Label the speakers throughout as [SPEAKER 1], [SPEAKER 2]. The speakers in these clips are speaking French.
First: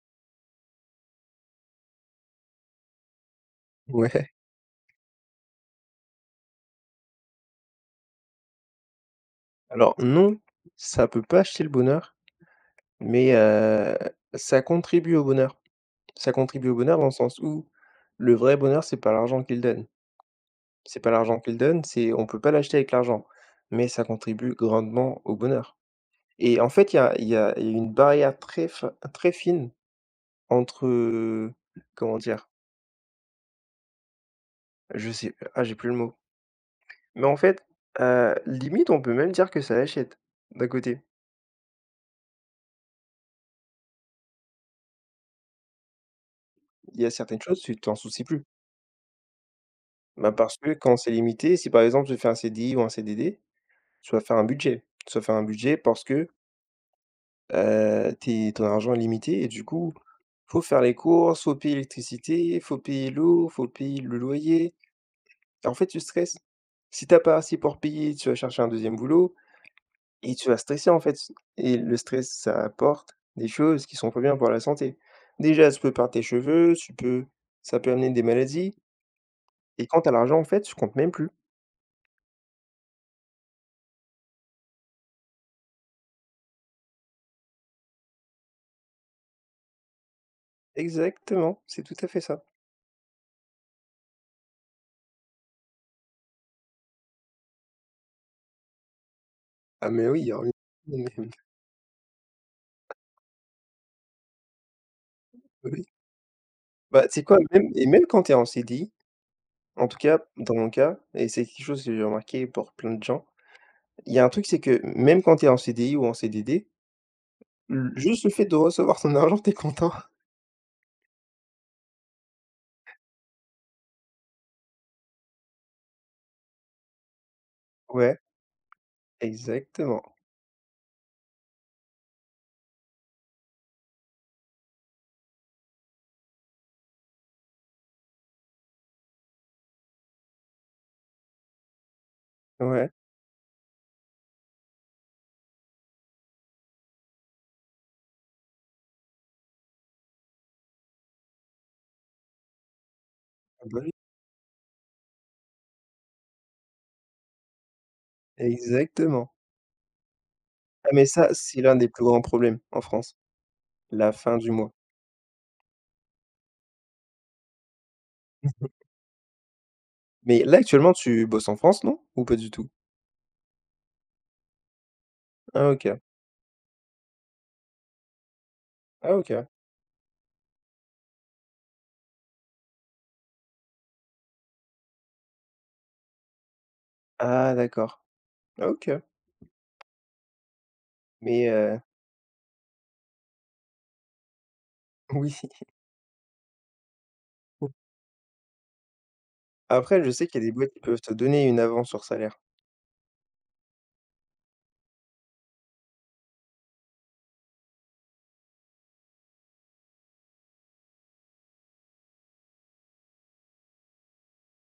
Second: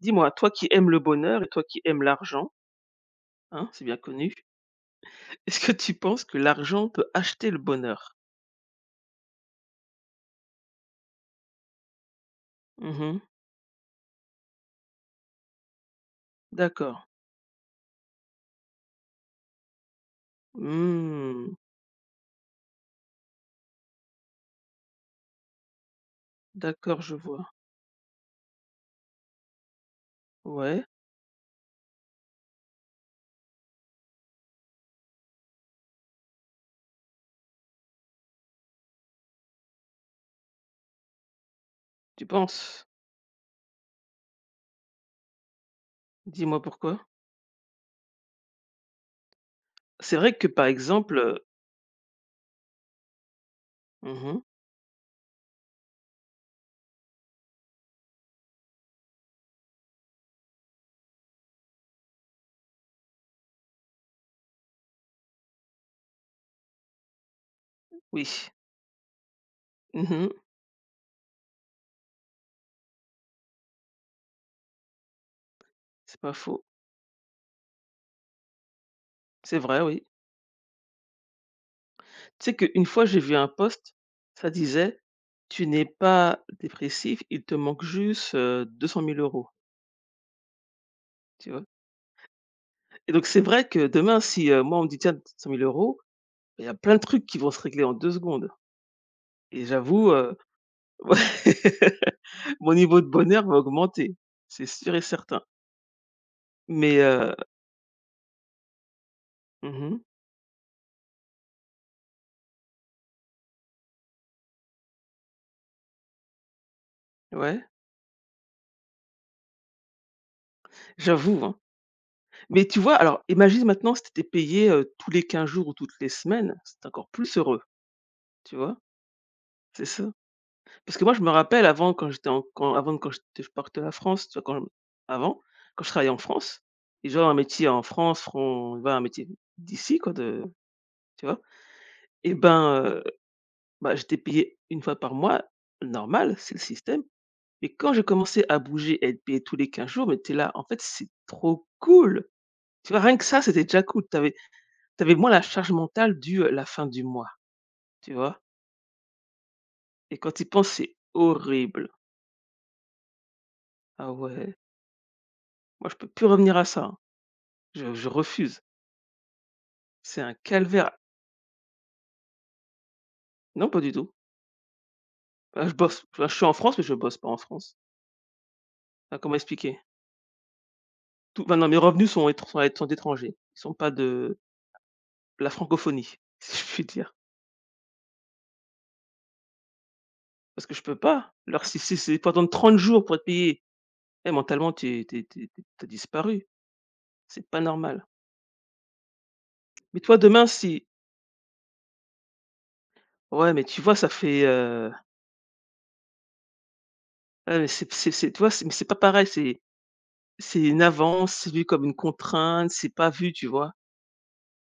[SPEAKER 1] Dis-moi, toi qui aimes le bonheur et toi qui aimes l'argent, hein, c'est bien connu.
[SPEAKER 2] Ouais,
[SPEAKER 1] Est-ce que tu penses que l'argent peut acheter le bonheur?
[SPEAKER 2] alors non, ça peut pas acheter le bonheur,
[SPEAKER 1] Mmh.
[SPEAKER 2] mais ça contribue au bonheur. Ça contribue au
[SPEAKER 1] D'accord.
[SPEAKER 2] bonheur dans le sens où le vrai bonheur, c'est pas l'argent qu'il donne. C'est pas l'argent
[SPEAKER 1] Mmh.
[SPEAKER 2] qu'il donne, c'est on peut pas l'acheter avec l'argent, mais ça contribue grandement au bonheur. Et en fait, il y
[SPEAKER 1] D'accord, je
[SPEAKER 2] a il y
[SPEAKER 1] vois.
[SPEAKER 2] a il y a une barrière très fine entre,
[SPEAKER 1] Ouais,
[SPEAKER 2] comment dire? Je sais j'ai plus le mot. Mais en fait, limite, on peut même dire que ça l'achète, d'un côté.
[SPEAKER 1] tu penses? Dis-moi pourquoi?
[SPEAKER 2] Il y a certaines choses, tu t'en soucies plus.
[SPEAKER 1] C'est
[SPEAKER 2] Bah,
[SPEAKER 1] vrai que
[SPEAKER 2] parce
[SPEAKER 1] par
[SPEAKER 2] que quand c'est
[SPEAKER 1] exemple
[SPEAKER 2] limité, si par exemple tu fais un CDI ou un CDD, tu vas faire
[SPEAKER 1] mmh.
[SPEAKER 2] un budget. Tu vas faire un budget parce que, tes ton argent est limité et du coup, faut faire les courses, faut payer l'électricité, faut payer l'eau, faut payer le loyer. En fait, tu stresses. Si t'as pas assez pour payer,
[SPEAKER 1] Oui.
[SPEAKER 2] tu vas chercher un deuxième boulot
[SPEAKER 1] Mmh.
[SPEAKER 2] et tu vas stresser, en fait, et le stress, ça apporte des choses qui sont pas bien pour la santé. Déjà, tu peux perdre
[SPEAKER 1] C'est
[SPEAKER 2] tes
[SPEAKER 1] pas faux.
[SPEAKER 2] cheveux, tu peux ça peut amener des maladies.
[SPEAKER 1] C'est vrai,
[SPEAKER 2] Et quand
[SPEAKER 1] oui.
[SPEAKER 2] t'as l'argent, en fait, tu comptes même plus.
[SPEAKER 1] Tu sais qu'une fois j'ai vu un post, ça disait: «Tu n'es pas dépressif, il te manque juste, 200 000 euros.» Tu
[SPEAKER 2] Exactement,
[SPEAKER 1] vois?
[SPEAKER 2] c'est tout à fait ça.
[SPEAKER 1] Et donc c'est vrai que demain si, moi on me dit: «Tiens, 200 000 euros. Il y a plein de trucs qui vont se régler en 2 secondes et
[SPEAKER 2] Ah mais
[SPEAKER 1] j'avoue,
[SPEAKER 2] oui, alors oui. Non mais
[SPEAKER 1] ouais,
[SPEAKER 2] oui,
[SPEAKER 1] mon niveau de bonheur va augmenter, c'est sûr et certain.»
[SPEAKER 2] oui.
[SPEAKER 1] Mais
[SPEAKER 2] Bah, tu sais quoi? Même quand tu es en CDI, en tout
[SPEAKER 1] mmh,
[SPEAKER 2] cas dans mon cas, et c'est quelque chose que j'ai remarqué pour plein de gens, il y a un truc, c'est que même quand tu es en CDI ou en CDD,
[SPEAKER 1] mh. Ouais,
[SPEAKER 2] l juste le fait de recevoir ton argent, t'es content.
[SPEAKER 1] j'avoue, hein. Mais tu vois, alors imagine maintenant si tu étais payé, tous les 15 jours ou toutes les semaines, c'est encore plus heureux,
[SPEAKER 2] Ouais,
[SPEAKER 1] tu vois? C'est ça.
[SPEAKER 2] exactement.
[SPEAKER 1] Parce que moi je me rappelle avant quand j'étais en, quand avant de, quand j'étais, je partais de la France, tu vois, quand avant, quand je travaillais en France et genre un métier en France, fron voilà, un métier d'ici, quoi. De, tu vois? Et ben,
[SPEAKER 2] Ouais.
[SPEAKER 1] bah, j'étais payé une fois par mois, normal, c'est le système. Mais quand j'ai commencé à bouger et à être payé tous les 15 jours, mais t'es là, en fait, c'est trop cool! Tu vois? Rien que ça, c'était
[SPEAKER 2] Ah bah
[SPEAKER 1] déjà
[SPEAKER 2] oui.
[SPEAKER 1] cool. T'avais moins la charge mentale la fin du mois, tu vois?
[SPEAKER 2] Exactement.
[SPEAKER 1] Et quand tu y penses,
[SPEAKER 2] Ah
[SPEAKER 1] c'est
[SPEAKER 2] mais ça, c'est l'un des
[SPEAKER 1] horrible.
[SPEAKER 2] plus grands problèmes en France,
[SPEAKER 1] Ah
[SPEAKER 2] la fin du
[SPEAKER 1] ouais,
[SPEAKER 2] mois.
[SPEAKER 1] moi, je peux plus revenir à ça, hein. Je refuse. C'est un
[SPEAKER 2] Mais là,
[SPEAKER 1] calvaire.
[SPEAKER 2] actuellement, tu bosses en France, non? Ou pas du tout?
[SPEAKER 1] Non, pas du tout. Bah,
[SPEAKER 2] Ah
[SPEAKER 1] je
[SPEAKER 2] OK.
[SPEAKER 1] bosse. Enfin, je suis en France, mais je bosse pas en France.
[SPEAKER 2] Ah
[SPEAKER 1] Enfin, comment
[SPEAKER 2] OK.
[SPEAKER 1] expliquer? Tout, bah non, mes revenus sont étr sont sont d'étrangers. Ils sont pas de la francophonie, si je puis dire.
[SPEAKER 2] Ah d'accord. Ah OK.
[SPEAKER 1] Parce que je peux pas.
[SPEAKER 2] Mais
[SPEAKER 1] Alors, si si c'est pendant 30 jours pour être payé, eh mentalement tu es tu es tu es tu as disparu, c'est pas
[SPEAKER 2] oui.
[SPEAKER 1] normal. Mais
[SPEAKER 2] Après, je
[SPEAKER 1] toi
[SPEAKER 2] sais qu'il y
[SPEAKER 1] demain
[SPEAKER 2] a des boîtes qui
[SPEAKER 1] si,
[SPEAKER 2] peuvent te donner une avance sur salaire.
[SPEAKER 1] ouais, mais tu vois ça fait, ah, mais c'est c'est, tu vois? C'est, mais c'est pas pareil, c'est, une avance, c'est vu comme une contrainte, c'est pas vu, tu vois?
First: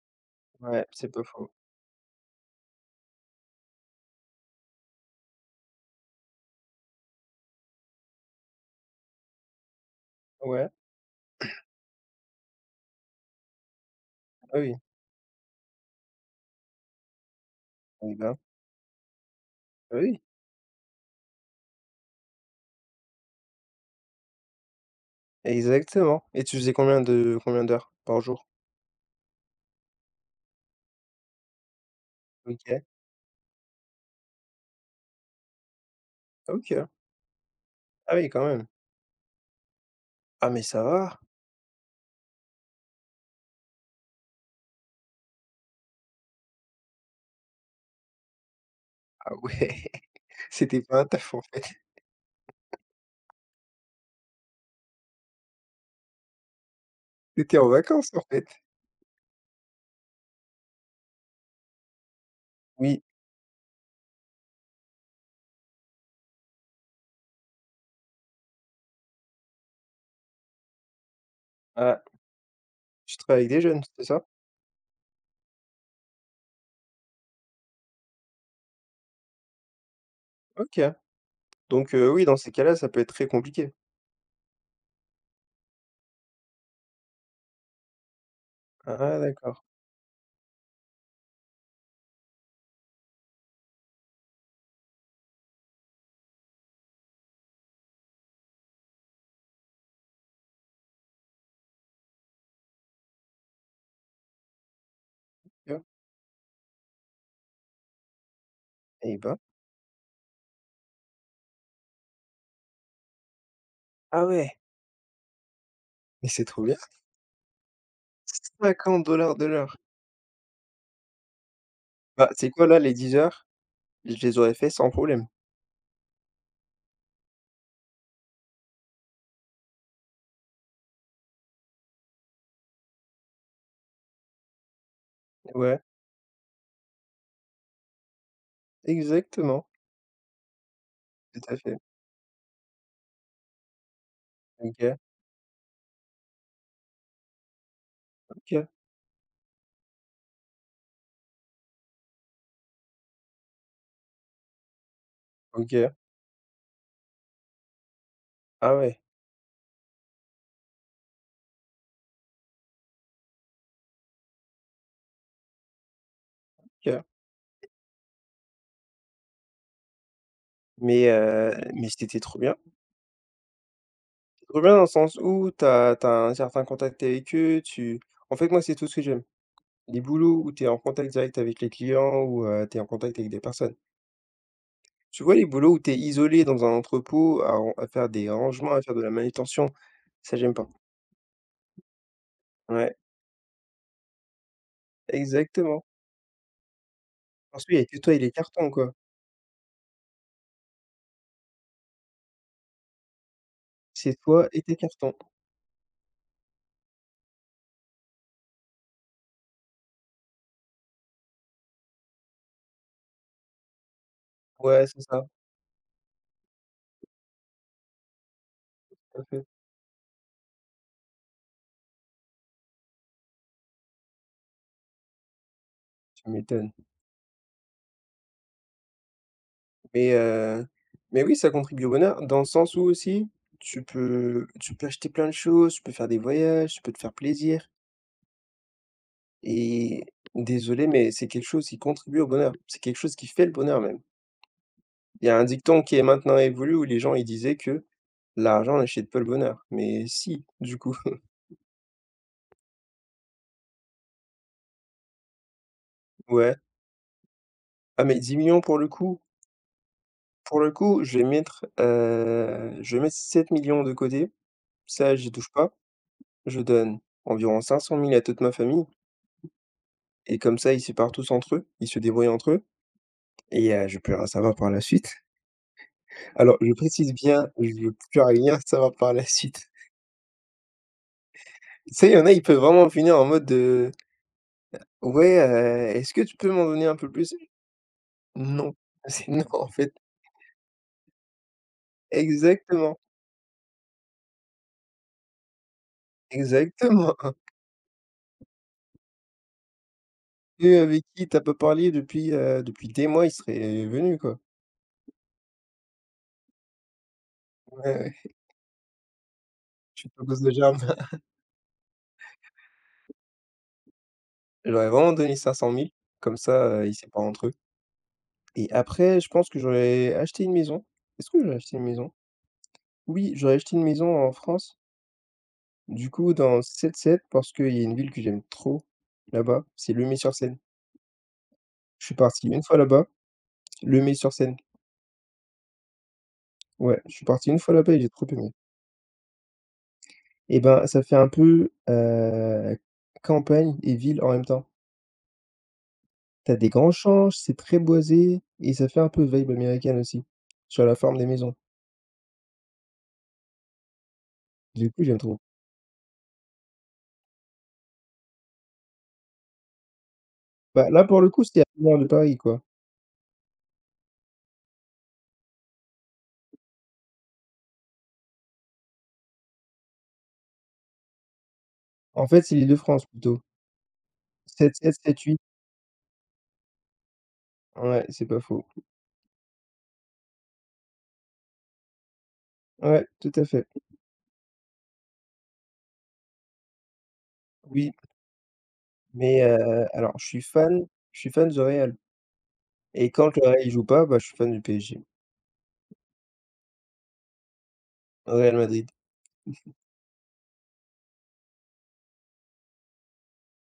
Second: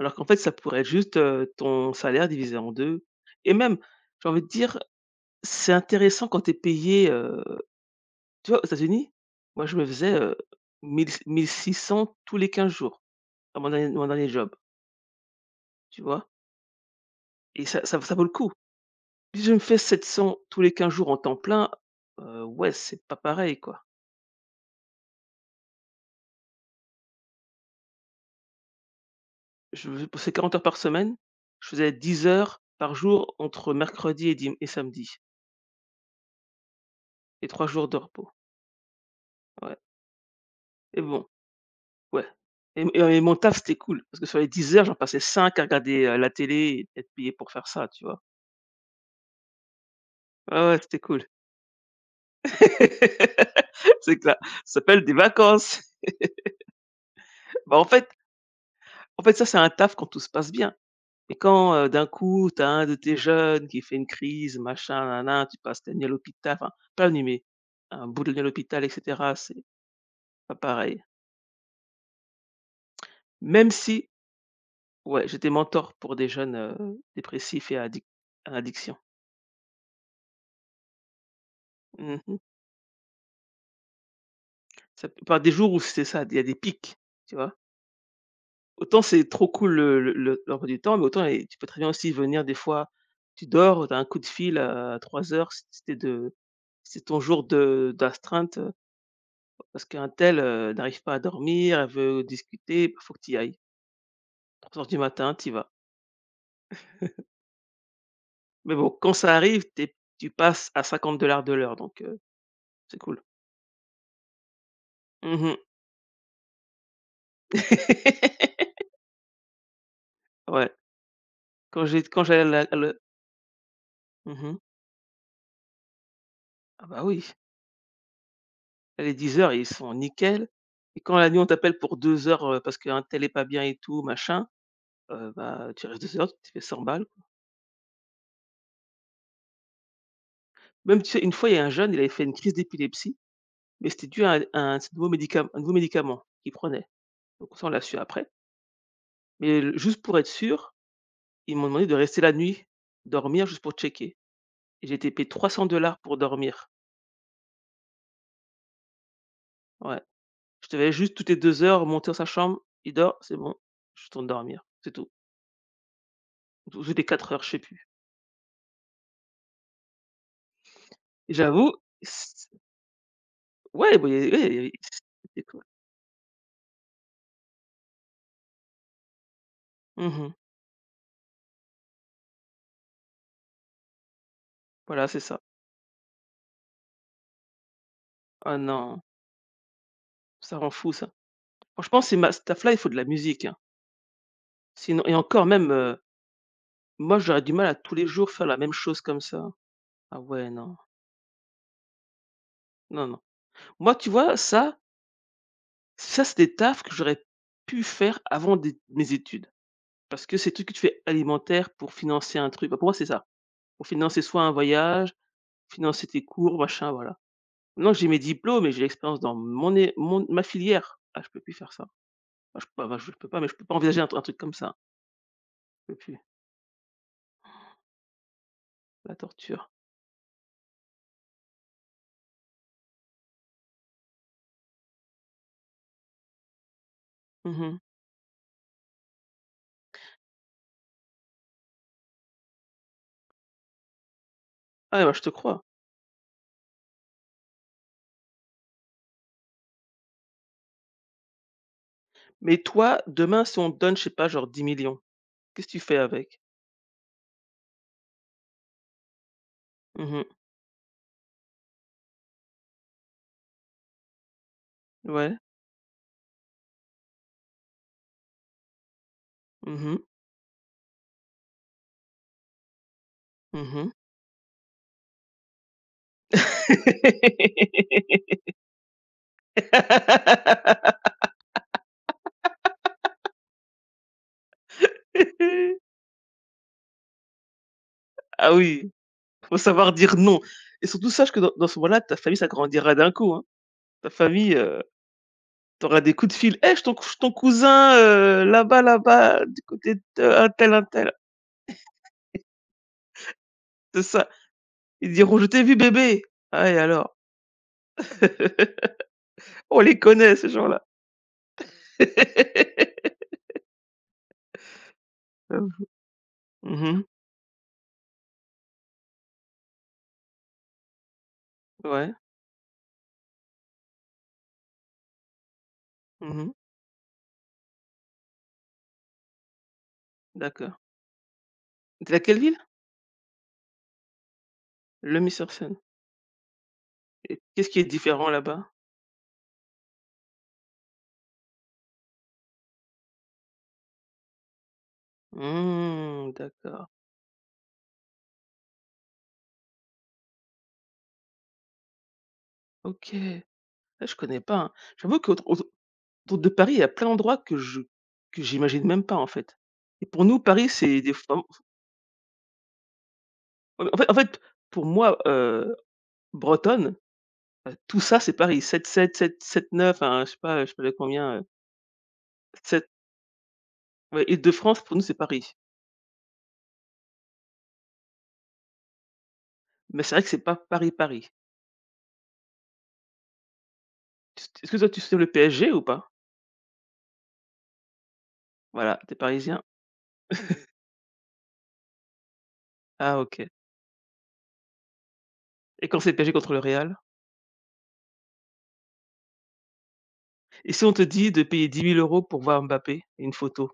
[SPEAKER 1] Alors qu'en fait ça pourrait
[SPEAKER 2] Ouais,
[SPEAKER 1] être
[SPEAKER 2] c'est
[SPEAKER 1] juste,
[SPEAKER 2] pas faux.
[SPEAKER 1] ton salaire divisé en 2. Et même, j'ai envie de dire, c'est intéressant quand tu es payé, tu vois, aux États-Unis, moi je me faisais,
[SPEAKER 2] Ouais,
[SPEAKER 1] 1000-1600 tous les 15 jours à mon dernier job,
[SPEAKER 2] ah oui,
[SPEAKER 1] tu vois? Et ça
[SPEAKER 2] eh
[SPEAKER 1] vaut le
[SPEAKER 2] ben,
[SPEAKER 1] coup. Si je me fais
[SPEAKER 2] ah oui,
[SPEAKER 1] 700 tous les 15 jours en temps plein, ouais, c'est pas pareil, quoi.
[SPEAKER 2] exactement. Et tu faisais combien d'heures par jour?
[SPEAKER 1] Je bossais 40 heures par semaine, je faisais 10 heures
[SPEAKER 2] OK,
[SPEAKER 1] par jour entre mercredi et dim et samedi,
[SPEAKER 2] OK.
[SPEAKER 1] et 3 jours de
[SPEAKER 2] Ah oui,
[SPEAKER 1] repos.
[SPEAKER 2] quand même.
[SPEAKER 1] Ouais.
[SPEAKER 2] Ah mais ça
[SPEAKER 1] Et
[SPEAKER 2] va.
[SPEAKER 1] bon, ouais. Et m et mon taf, c'était cool parce que sur les 10 heures, j'en passais 5 à regarder, la télé, et être payé pour faire ça, tu vois?
[SPEAKER 2] Ah ouais,
[SPEAKER 1] Ouais, ouais,
[SPEAKER 2] c'était
[SPEAKER 1] c'était
[SPEAKER 2] pas un
[SPEAKER 1] cool.
[SPEAKER 2] taf, en fait.
[SPEAKER 1] C'est clair, ça s'appelle des vacances.
[SPEAKER 2] Tu en
[SPEAKER 1] Bah, en fait,
[SPEAKER 2] vacances, en fait.
[SPEAKER 1] ça, c'est un taf quand tout se passe bien. Et quand, d'un coup, tu as un de
[SPEAKER 2] Oui,
[SPEAKER 1] tes jeunes qui fait une crise, machin, nanan, tu passes la nuit à l'hôpital, enfin pas la nuit, mais un bout de la nuit à l'hôpital et cetera, c'est pas pareil.
[SPEAKER 2] ah, tu travailles avec des
[SPEAKER 1] Même
[SPEAKER 2] jeunes, c'est
[SPEAKER 1] si,
[SPEAKER 2] ça?
[SPEAKER 1] ouais, j'étais mentor pour des jeunes, dépressifs et addic à l'addiction.
[SPEAKER 2] OK. Donc oui, dans
[SPEAKER 1] Mmh.
[SPEAKER 2] ces cas-là, ça peut être très compliqué.
[SPEAKER 1] Ça peut par des jours où c'est ça, il y a des pics, tu vois? Autant
[SPEAKER 2] Ah
[SPEAKER 1] c'est trop
[SPEAKER 2] d'accord,
[SPEAKER 1] cool le l'emploi du temps, mais autant, et tu peux très bien aussi venir des fois, tu dors, tu as un coup de fil à 3 heures, c'était de, si c'est ton jour de d'astreinte. Parce qu'un tel, n'arrive pas à dormir, elle veut discuter, bah, faut que tu y ailles. 3 heures du matin, tu y vas.
[SPEAKER 2] OK.
[SPEAKER 1] Mais bon, quand
[SPEAKER 2] Eh
[SPEAKER 1] ça
[SPEAKER 2] ben,
[SPEAKER 1] arrive, tu passes à 50 de l'heure, donc c'est cool.
[SPEAKER 2] ah ouais,
[SPEAKER 1] Mmh.
[SPEAKER 2] mais c'est trop bien. 50 dollars de l'heure.
[SPEAKER 1] Ouais, quand
[SPEAKER 2] Bah,
[SPEAKER 1] j'allais à
[SPEAKER 2] c'est
[SPEAKER 1] la
[SPEAKER 2] quoi,
[SPEAKER 1] à
[SPEAKER 2] là, les
[SPEAKER 1] le,
[SPEAKER 2] 10 heures, je les
[SPEAKER 1] mmh,
[SPEAKER 2] aurais
[SPEAKER 1] mh.
[SPEAKER 2] fait sans problème.
[SPEAKER 1] Ah bah oui, les 10 heures ils sont nickel, et quand la nuit on t'appelle pour 2 heures, parce qu'un tel est pas bien et tout machin, bah,
[SPEAKER 2] Ouais.
[SPEAKER 1] tu restes 2 heures, tu te fais 100 balles.
[SPEAKER 2] Exactement,
[SPEAKER 1] Même, tu sais, une
[SPEAKER 2] tout
[SPEAKER 1] fois, il
[SPEAKER 2] à
[SPEAKER 1] y a un
[SPEAKER 2] fait.
[SPEAKER 1] jeune, il avait fait une crise d'épilepsie, mais c'était dû à
[SPEAKER 2] OK,
[SPEAKER 1] un nouveau médicament qu'il prenait. Donc ça, on l'a su après.
[SPEAKER 2] OK,
[SPEAKER 1] Mais le juste pour être sûr, ils m'ont demandé de rester la nuit, dormir juste pour checker, et j'ai été payé 300
[SPEAKER 2] OK.
[SPEAKER 1] pour dormir.
[SPEAKER 2] Ah ouais,
[SPEAKER 1] Ouais. Je devais juste toutes les 2 heures monter dans sa chambre, il dort, c'est bon, je retourne dormir, c'est tout. Ou
[SPEAKER 2] OK.
[SPEAKER 1] c'était 4 heures, je sais plus. Et j'avoue,
[SPEAKER 2] Mais c'était trop
[SPEAKER 1] c
[SPEAKER 2] bien.
[SPEAKER 1] ouais, bah, y a, ouais, y
[SPEAKER 2] Trop
[SPEAKER 1] avait,
[SPEAKER 2] bien dans le sens
[SPEAKER 1] c'était
[SPEAKER 2] où
[SPEAKER 1] cool.
[SPEAKER 2] tu as un certain contact avec eux, tu en fait, moi, c'est tout ce que j'aime. Les
[SPEAKER 1] Mmh.
[SPEAKER 2] boulots où tu es en contact direct avec les clients, où, tu es en contact avec des personnes.
[SPEAKER 1] Voilà, c'est
[SPEAKER 2] Tu vois
[SPEAKER 1] ça.
[SPEAKER 2] les boulots où tu es isolé dans un entrepôt à faire des
[SPEAKER 1] Ah
[SPEAKER 2] rangements, à faire
[SPEAKER 1] non,
[SPEAKER 2] de la manutention, ça, j'aime
[SPEAKER 1] ça
[SPEAKER 2] pas.
[SPEAKER 1] rend fou ça. Franchement, ces ma ce taf-là, il faut de
[SPEAKER 2] Ouais,
[SPEAKER 1] la musique, hein. Sinon et encore même,
[SPEAKER 2] exactement.
[SPEAKER 1] moi j'aurais du
[SPEAKER 2] Parce
[SPEAKER 1] mal à
[SPEAKER 2] qu'il y a
[SPEAKER 1] tous
[SPEAKER 2] que
[SPEAKER 1] les
[SPEAKER 2] toi et
[SPEAKER 1] jours
[SPEAKER 2] les
[SPEAKER 1] faire la
[SPEAKER 2] cartons,
[SPEAKER 1] même
[SPEAKER 2] quoi.
[SPEAKER 1] chose comme ça. Ah ouais, non. Non, non. Moi, tu
[SPEAKER 2] C'est
[SPEAKER 1] vois
[SPEAKER 2] toi et
[SPEAKER 1] ça,
[SPEAKER 2] tes cartons.
[SPEAKER 1] ça, c'est des tafs que j'aurais pu faire avant des mes études. Parce que c'est tout ce que tu fais alimentaire pour financer un truc, bah, pour moi, c'est ça. Pour financer soit un
[SPEAKER 2] Ouais, c'est
[SPEAKER 1] voyage,
[SPEAKER 2] ça,
[SPEAKER 1] financer tes cours, machin, voilà. Maintenant que j'ai mes diplômes et j'ai l'expérience
[SPEAKER 2] tout à
[SPEAKER 1] dans
[SPEAKER 2] fait.
[SPEAKER 1] mon é mon ma filière, ah, je peux plus faire ça. Ah, je peux pas, bah, je peux pas, mais je peux pas envisager un truc comme ça. Je peux plus,
[SPEAKER 2] Tu m'étonnes.
[SPEAKER 1] la torture.
[SPEAKER 2] Mais heu, mais oui, ça contribue au bonheur dans le sens où aussi, tu peux acheter plein de choses, tu peux faire des voyages, tu peux te faire plaisir
[SPEAKER 1] Mmh.
[SPEAKER 2] et désolé, mais c'est quelque chose qui contribue au bonheur. C'est quelque chose qui fait le bonheur même.
[SPEAKER 1] Ah, ouais, bah, je
[SPEAKER 2] Il y
[SPEAKER 1] te
[SPEAKER 2] a un
[SPEAKER 1] crois.
[SPEAKER 2] dicton qui est maintenant évolué où les gens, ils disaient que: «L'argent n'achète pas le bonheur». Mais si, du coup.
[SPEAKER 1] Mais toi, demain, si on te donne, je sais pas, genre 10 millions, qu'est-ce que tu fais avec?
[SPEAKER 2] Ouais. Ah mais 10 millions pour le coup,
[SPEAKER 1] Mmh.
[SPEAKER 2] je vais mettre, 7 millions de côté. Ça, je
[SPEAKER 1] Ouais.
[SPEAKER 2] touche pas. Je donne environ 500 000 à toute ma famille.
[SPEAKER 1] Mmh, mh.
[SPEAKER 2] Et comme ça, ils se parlent tous entre eux, ils se débrouillent entre eux et je peux rien savoir par la suite. Alors je précise bien, je peux rien savoir par la suite. Tu sais, il y en a, ils peuvent vraiment finir en mode, de. «Ouais, est-ce que tu peux m'en donner un peu plus?»
[SPEAKER 1] Ah
[SPEAKER 2] «Non»,
[SPEAKER 1] oui,
[SPEAKER 2] c'est non,
[SPEAKER 1] faut
[SPEAKER 2] en fait.
[SPEAKER 1] savoir dire non, et surtout sache que dans ce moment-là, ta famille, ça grandira
[SPEAKER 2] Exactement,
[SPEAKER 1] d'un coup, hein. Ta famille, tu, des coups de fil: «Eh, j'ai ton couche
[SPEAKER 2] exactement.
[SPEAKER 1] ton cousin, là-bas, là-bas, du côté de untel,
[SPEAKER 2] Eux avec
[SPEAKER 1] untel».
[SPEAKER 2] qui t'as as pas parlé depuis, des mois, ils seraient
[SPEAKER 1] C'est
[SPEAKER 2] venus,
[SPEAKER 1] ça.
[SPEAKER 2] quoi.
[SPEAKER 1] Ils diront: «Je t'ai vu bébé». Ah et alors?
[SPEAKER 2] Ouais, ouais,
[SPEAKER 1] On les
[SPEAKER 2] je suis ton
[SPEAKER 1] connaît,
[SPEAKER 2] gosse
[SPEAKER 1] ces
[SPEAKER 2] de
[SPEAKER 1] gens-là.
[SPEAKER 2] jardin. J'aurais vraiment donné cinq cent
[SPEAKER 1] J'avoue.
[SPEAKER 2] mille, comme ça, ils
[SPEAKER 1] Mmh.
[SPEAKER 2] se séparent entre eux et après, je pense que j'aurais acheté une maison. Est-ce que j'aurais acheté une
[SPEAKER 1] Ouais.
[SPEAKER 2] maison? Oui, j'aurais acheté une maison en France, du coup
[SPEAKER 1] Mmh.
[SPEAKER 2] dans le 7-7 parce qu'il y a une ville que j'aime trop là-bas, c'est Lemay-sur-Seine.
[SPEAKER 1] D'accord.
[SPEAKER 2] Je
[SPEAKER 1] Tu
[SPEAKER 2] suis
[SPEAKER 1] es quelle
[SPEAKER 2] parti
[SPEAKER 1] ville?
[SPEAKER 2] une fois là-bas, Lemay-sur-Seine.
[SPEAKER 1] Le sur,
[SPEAKER 2] Ouais, je suis
[SPEAKER 1] et
[SPEAKER 2] parti une
[SPEAKER 1] qu'est-ce
[SPEAKER 2] fois
[SPEAKER 1] qui est
[SPEAKER 2] là-bas et j'ai trop
[SPEAKER 1] différent
[SPEAKER 2] aimé.
[SPEAKER 1] là-bas?
[SPEAKER 2] Et ben, ça fait un peu, campagne et ville en même temps.
[SPEAKER 1] Mmh,
[SPEAKER 2] T'as des
[SPEAKER 1] d'accord.
[SPEAKER 2] grands champs, c'est très boisé et ça fait un peu vibe américaine aussi, sur la forme des maisons.
[SPEAKER 1] OK. Ah, je connais pas, hein.
[SPEAKER 2] Du coup, j'aime
[SPEAKER 1] J'avoue qu'aut
[SPEAKER 2] trop.
[SPEAKER 1] Autour de Paris, il y a plein d'endroits que j'imagine même pas, en fait. Et pour nous, Paris,
[SPEAKER 2] Bah,
[SPEAKER 1] c'est
[SPEAKER 2] là
[SPEAKER 1] des
[SPEAKER 2] pour
[SPEAKER 1] f
[SPEAKER 2] le coup,
[SPEAKER 1] en
[SPEAKER 2] c'était à 1 heure de Paris quoi.
[SPEAKER 1] fait, pour moi, bretonne, tout ça, c'est Paris. Sept, sept, sept, sept, neuf. Enfin, je sais pas, de combien,
[SPEAKER 2] En fait, c'est
[SPEAKER 1] 7,
[SPEAKER 2] l'Île-de-France plutôt.
[SPEAKER 1] ouais, Île-de-France, pour nous, c'est
[SPEAKER 2] 7-7-7-8.
[SPEAKER 1] Paris.
[SPEAKER 2] Ouais, c'est pas faux.
[SPEAKER 1] Mais c'est vrai que c'est pas Paris, Paris.
[SPEAKER 2] Ouais, tout à fait.
[SPEAKER 1] Tu Est-ce que toi, tu suis le PSG ou pas?
[SPEAKER 2] Oui.
[SPEAKER 1] Voilà, t'es
[SPEAKER 2] Mais
[SPEAKER 1] parisien?
[SPEAKER 2] alors je suis fan du Real et
[SPEAKER 1] Ah
[SPEAKER 2] quand le
[SPEAKER 1] OK.
[SPEAKER 2] Real il joue pas, bah, je suis fan du PSG.
[SPEAKER 1] Et quand c'est le PSG contre le Real?
[SPEAKER 2] Real Madrid,
[SPEAKER 1] Et si on te dit de payer 10 000 euros pour voir Mbappé et une photo,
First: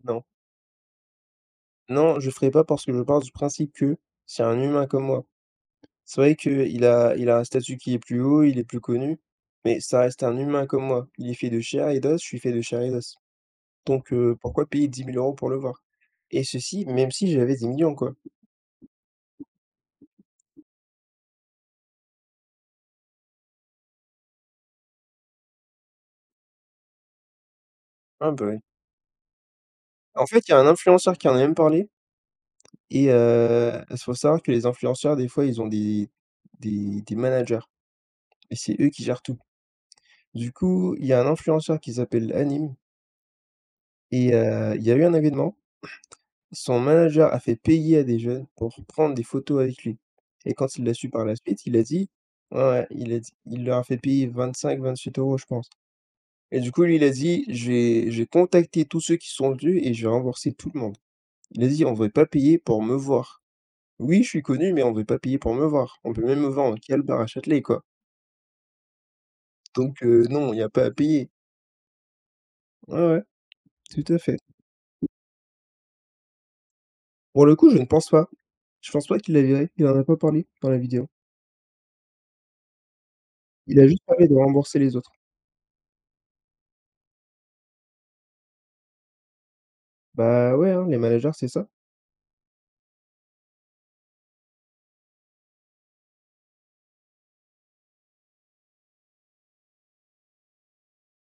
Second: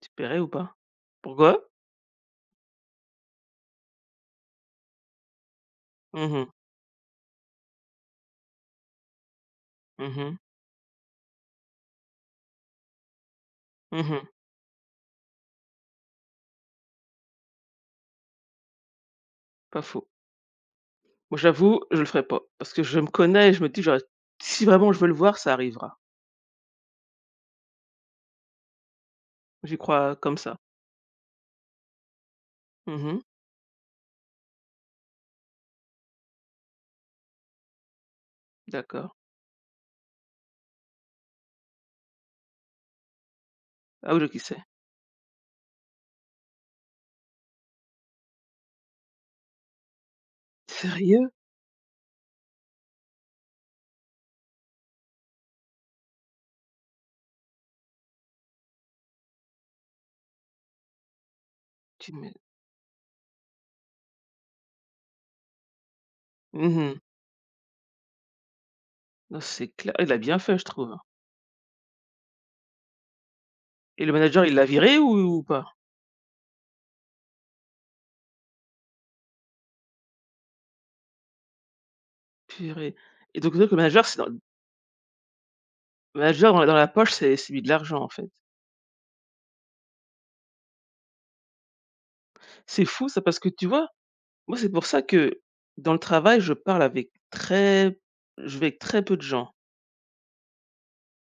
[SPEAKER 1] tu
[SPEAKER 2] non.
[SPEAKER 1] paierais ou pas? Pourquoi?
[SPEAKER 2] Non, je ferai pas parce que je pars du principe que c'est un humain comme moi. C'est
[SPEAKER 1] Mmh,
[SPEAKER 2] vrai
[SPEAKER 1] mh.
[SPEAKER 2] qu'il a un statut qui est plus haut, il est plus connu, mais ça
[SPEAKER 1] Mmh,
[SPEAKER 2] reste
[SPEAKER 1] mh.
[SPEAKER 2] un humain comme moi. Il est fait de chair et d'os, je suis fait de chair et d'os. Donc
[SPEAKER 1] Mmh.
[SPEAKER 2] pourquoi payer 10 000 euros pour le voir? Et ceci, même si j'avais 10 millions, quoi.
[SPEAKER 1] Pas faux. Moi, j'avoue, je le ferai pas parce que je me connais et je me dis: «J'aurais, si vraiment je veux le voir, ça arrivera».
[SPEAKER 2] Ah bah, ouais.
[SPEAKER 1] J'y crois
[SPEAKER 2] En
[SPEAKER 1] comme
[SPEAKER 2] fait, il y
[SPEAKER 1] ça.
[SPEAKER 2] a un influenceur qui en a même parlé et
[SPEAKER 1] Mmh.
[SPEAKER 2] il faut savoir que les influenceurs, des fois, ils ont des managers et c'est eux qui
[SPEAKER 1] D'accord.
[SPEAKER 2] gèrent tout. Du coup, il y a un influenceur qui s'appelle Hanim
[SPEAKER 1] Ah oui,
[SPEAKER 2] et
[SPEAKER 1] qui sait.
[SPEAKER 2] il y a eu un événement. Son manager a fait payer à des jeunes pour prendre des photos avec lui et quand il l'a su par
[SPEAKER 1] Sérieux?
[SPEAKER 2] la suite, il a dit ouais, ouais, il leur a fait payer 25-28 euros, je pense. Et du coup, lui, il a dit: J'ai contacté tous ceux qui sont venus et j'ai remboursé tout le monde». Il a dit: «On ne veut
[SPEAKER 1] Tu
[SPEAKER 2] pas
[SPEAKER 1] m'é
[SPEAKER 2] payer pour me voir. Oui, je suis connu, mais on ne veut pas payer pour me voir. On peut même me vendre,
[SPEAKER 1] mmh.
[SPEAKER 2] quel bar à Châtelet, quoi».
[SPEAKER 1] Non, c'est clair.
[SPEAKER 2] Donc
[SPEAKER 1] Il a bien
[SPEAKER 2] non, il
[SPEAKER 1] fait,
[SPEAKER 2] n'y
[SPEAKER 1] je
[SPEAKER 2] a pas
[SPEAKER 1] trouve,
[SPEAKER 2] à
[SPEAKER 1] hein.
[SPEAKER 2] payer. Ouais, ouais,
[SPEAKER 1] Et le
[SPEAKER 2] tout à fait.
[SPEAKER 1] manager, il l'a viré ou pas?
[SPEAKER 2] Pour le coup, je ne pense pas. Je pense pas qu'il l'a viré, il en a pas parlé dans la vidéo.
[SPEAKER 1] Viré. Et donc, le
[SPEAKER 2] Il a juste
[SPEAKER 1] manager, c'est dans
[SPEAKER 2] parlé de
[SPEAKER 1] le
[SPEAKER 2] rembourser les autres.
[SPEAKER 1] manager dans la poche, c'est lui de l'argent, en fait.
[SPEAKER 2] Bah, ouais, hein, les managers, c'est ça.
[SPEAKER 1] C'est fou, ça. Parce que tu vois? Moi, c'est pour ça que dans le travail, je parle avec très, je vais avec très peu de gens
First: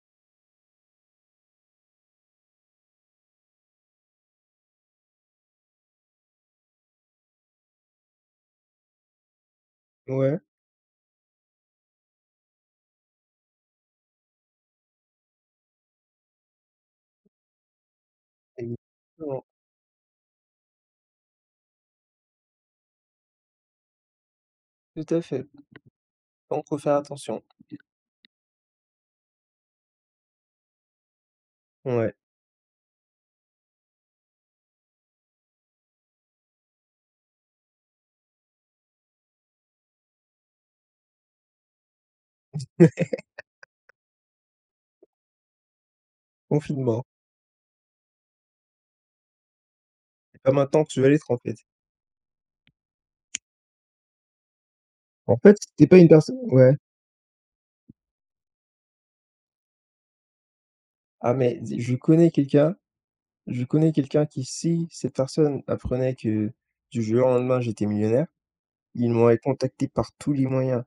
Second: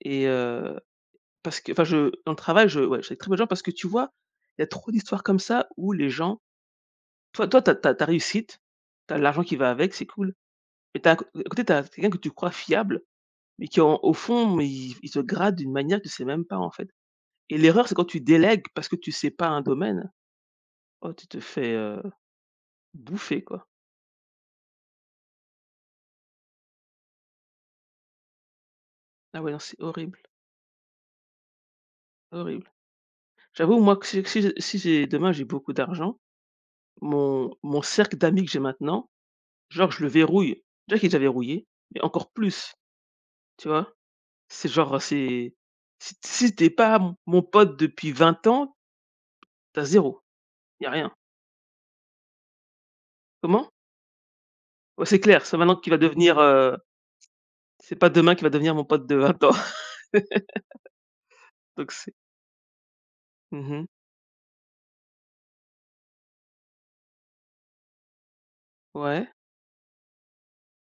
[SPEAKER 1] et Parce que enfin je, dans le travail, je, ouais, je sais très peu de gens parce que tu vois, il y a trop d'histoires comme ça où les gens, toi, t'as t'as tu ta réussite, t'as l'argent qui va avec, c'est cool.
[SPEAKER 2] Ouais.
[SPEAKER 1] Mais t'as à cô à côté, t'as quelqu'un que tu crois fiable, mais qui, en au fond, mais il te grade d'une manière que tu sais même pas, en fait. Et l'erreur, c'est quand tu délègues parce que tu sais
[SPEAKER 2] Exactement,
[SPEAKER 1] pas un domaine, oh tu te fais, bouffer, quoi.
[SPEAKER 2] tout à fait. Donc faut faire attention.
[SPEAKER 1] Ah ouais, non, c'est horrible,
[SPEAKER 2] Ouais,
[SPEAKER 1] horrible. J'avoue, moi, que si j'ai demain j'ai beaucoup d'argent, mon cercle d'amis que j'ai maintenant, genre je le verrouille. Déjà qu'il est déjà verrouillé, mais encore plus. Tu vois? C'est genre, c'est, si tu, pas
[SPEAKER 2] confinement.
[SPEAKER 1] m mon pote depuis 20 ans, t'as zéro,
[SPEAKER 2] C'est pas maintenant
[SPEAKER 1] y
[SPEAKER 2] que
[SPEAKER 1] a
[SPEAKER 2] tu vas
[SPEAKER 1] rien.
[SPEAKER 2] l'être, en fait.
[SPEAKER 1] Comment? Ouais, c'est
[SPEAKER 2] En
[SPEAKER 1] clair, c'est
[SPEAKER 2] fait, si
[SPEAKER 1] maintenant
[SPEAKER 2] tu
[SPEAKER 1] qu'il va
[SPEAKER 2] pas une
[SPEAKER 1] devenir,
[SPEAKER 2] personne ouais.
[SPEAKER 1] c'est pas demain qu'il va devenir mon pote de 20 ans.
[SPEAKER 2] Ah mais
[SPEAKER 1] Donc c'est,
[SPEAKER 2] je
[SPEAKER 1] mmh.
[SPEAKER 2] connais quelqu'un qui si cette personne apprenait que du jour au lendemain, j'étais millionnaire. Ils
[SPEAKER 1] Ouais.
[SPEAKER 2] m'auraient contacté par tous les moyens.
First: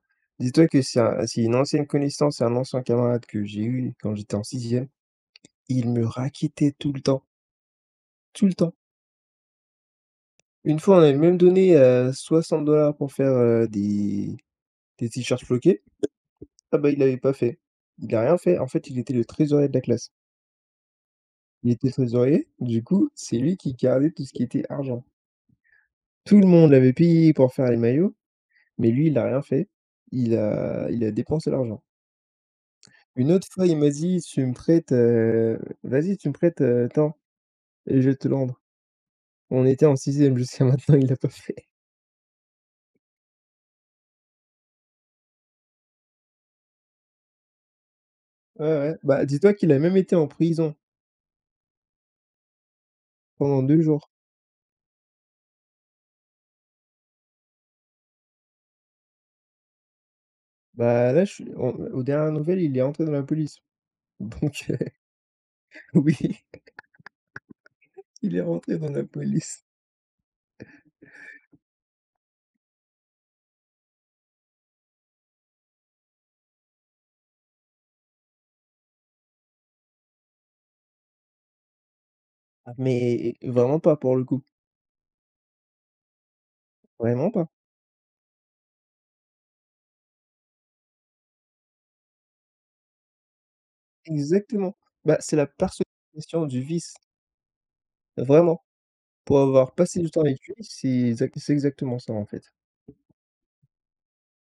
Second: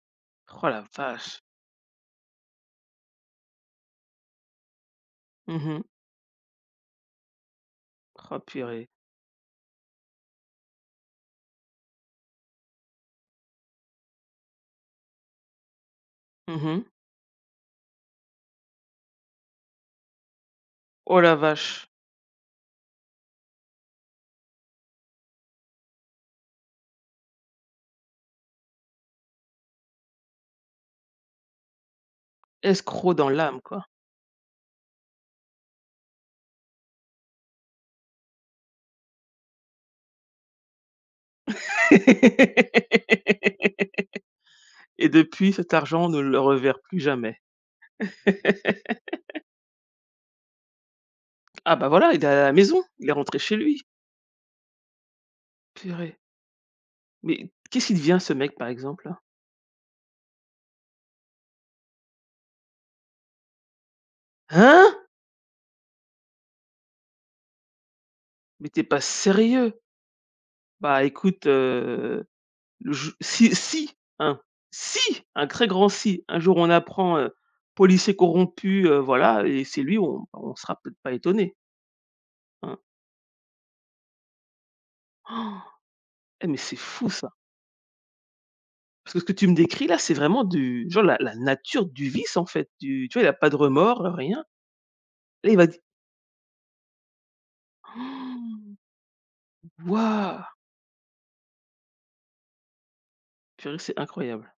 [SPEAKER 1] Oh
[SPEAKER 2] Dis-toi que
[SPEAKER 1] la vache.
[SPEAKER 2] c'est une ancienne connaissance, c'est un ancien camarade que j'ai eu quand j'étais en sixième.
[SPEAKER 1] Mmh.
[SPEAKER 2] Il me rackettait tout le temps,
[SPEAKER 1] Oh
[SPEAKER 2] tout le temps.
[SPEAKER 1] purée.
[SPEAKER 2] Une fois, on avait même donné, 60 dollars pour faire, des t-shirts floqués. Ah
[SPEAKER 1] Mmh.
[SPEAKER 2] bah, il l'avait pas fait. Il a rien fait. En fait, il était le trésorier de la classe.
[SPEAKER 1] Oh la
[SPEAKER 2] Il
[SPEAKER 1] vache.
[SPEAKER 2] était trésorier, du coup, c'est lui qui gardait tout ce qui était argent. Tout le monde l'avait payé pour faire les maillots, mais lui, il n'a rien fait. Il a dépensé l'argent.
[SPEAKER 1] Escroc dans
[SPEAKER 2] Une autre
[SPEAKER 1] l'âme,
[SPEAKER 2] fois, il
[SPEAKER 1] quoi.
[SPEAKER 2] m'a dit: «Tu me prêtes, vas-y, tu me prêtes, tant et je vais te le rendre». On était en sixième jusqu'à maintenant, il l'a pas fait.
[SPEAKER 1] Et depuis, cet argent ne le reverra plus jamais.
[SPEAKER 2] Ouais, ouais, bah, dis-toi qu'il a même été en prison
[SPEAKER 1] Ah bah, voilà, il est à la maison, il est rentré chez
[SPEAKER 2] pendant
[SPEAKER 1] lui.
[SPEAKER 2] 2 jours.
[SPEAKER 1] Purée. Mais qu'est-ce qu'il devient, ce mec, par exemple?
[SPEAKER 2] Bah, là, je suis on aux dernières nouvelles, il est rentré dans la police. Donc
[SPEAKER 1] Hein?
[SPEAKER 2] oui, il est
[SPEAKER 1] Mais
[SPEAKER 2] rentré
[SPEAKER 1] t'es
[SPEAKER 2] dans
[SPEAKER 1] pas
[SPEAKER 2] la police.
[SPEAKER 1] sérieux? Bah, écoute, je, si si, hein, si, un très grand si, un jour on apprend, policier corrompu, voilà, et c'est lui, on, bah, on sera peut-être pas étonné,
[SPEAKER 2] Ah,
[SPEAKER 1] hein.
[SPEAKER 2] mais vraiment pas pour le coup,
[SPEAKER 1] Oh, eh mais c'est fou, ça,
[SPEAKER 2] vraiment pas.
[SPEAKER 1] parce que ce que tu me décris là, c'est vraiment du genre la nature du vice, en fait, du, tu vois, il a pas de remords, rien.
[SPEAKER 2] Exactement. Bah, c'est la
[SPEAKER 1] Là, il va di
[SPEAKER 2] personnalisation du vice, vraiment. Pour avoir passé du temps avec
[SPEAKER 1] waouh!
[SPEAKER 2] lui, c'est exactement ça, en fait.
[SPEAKER 1] Purée, c'est incroyable.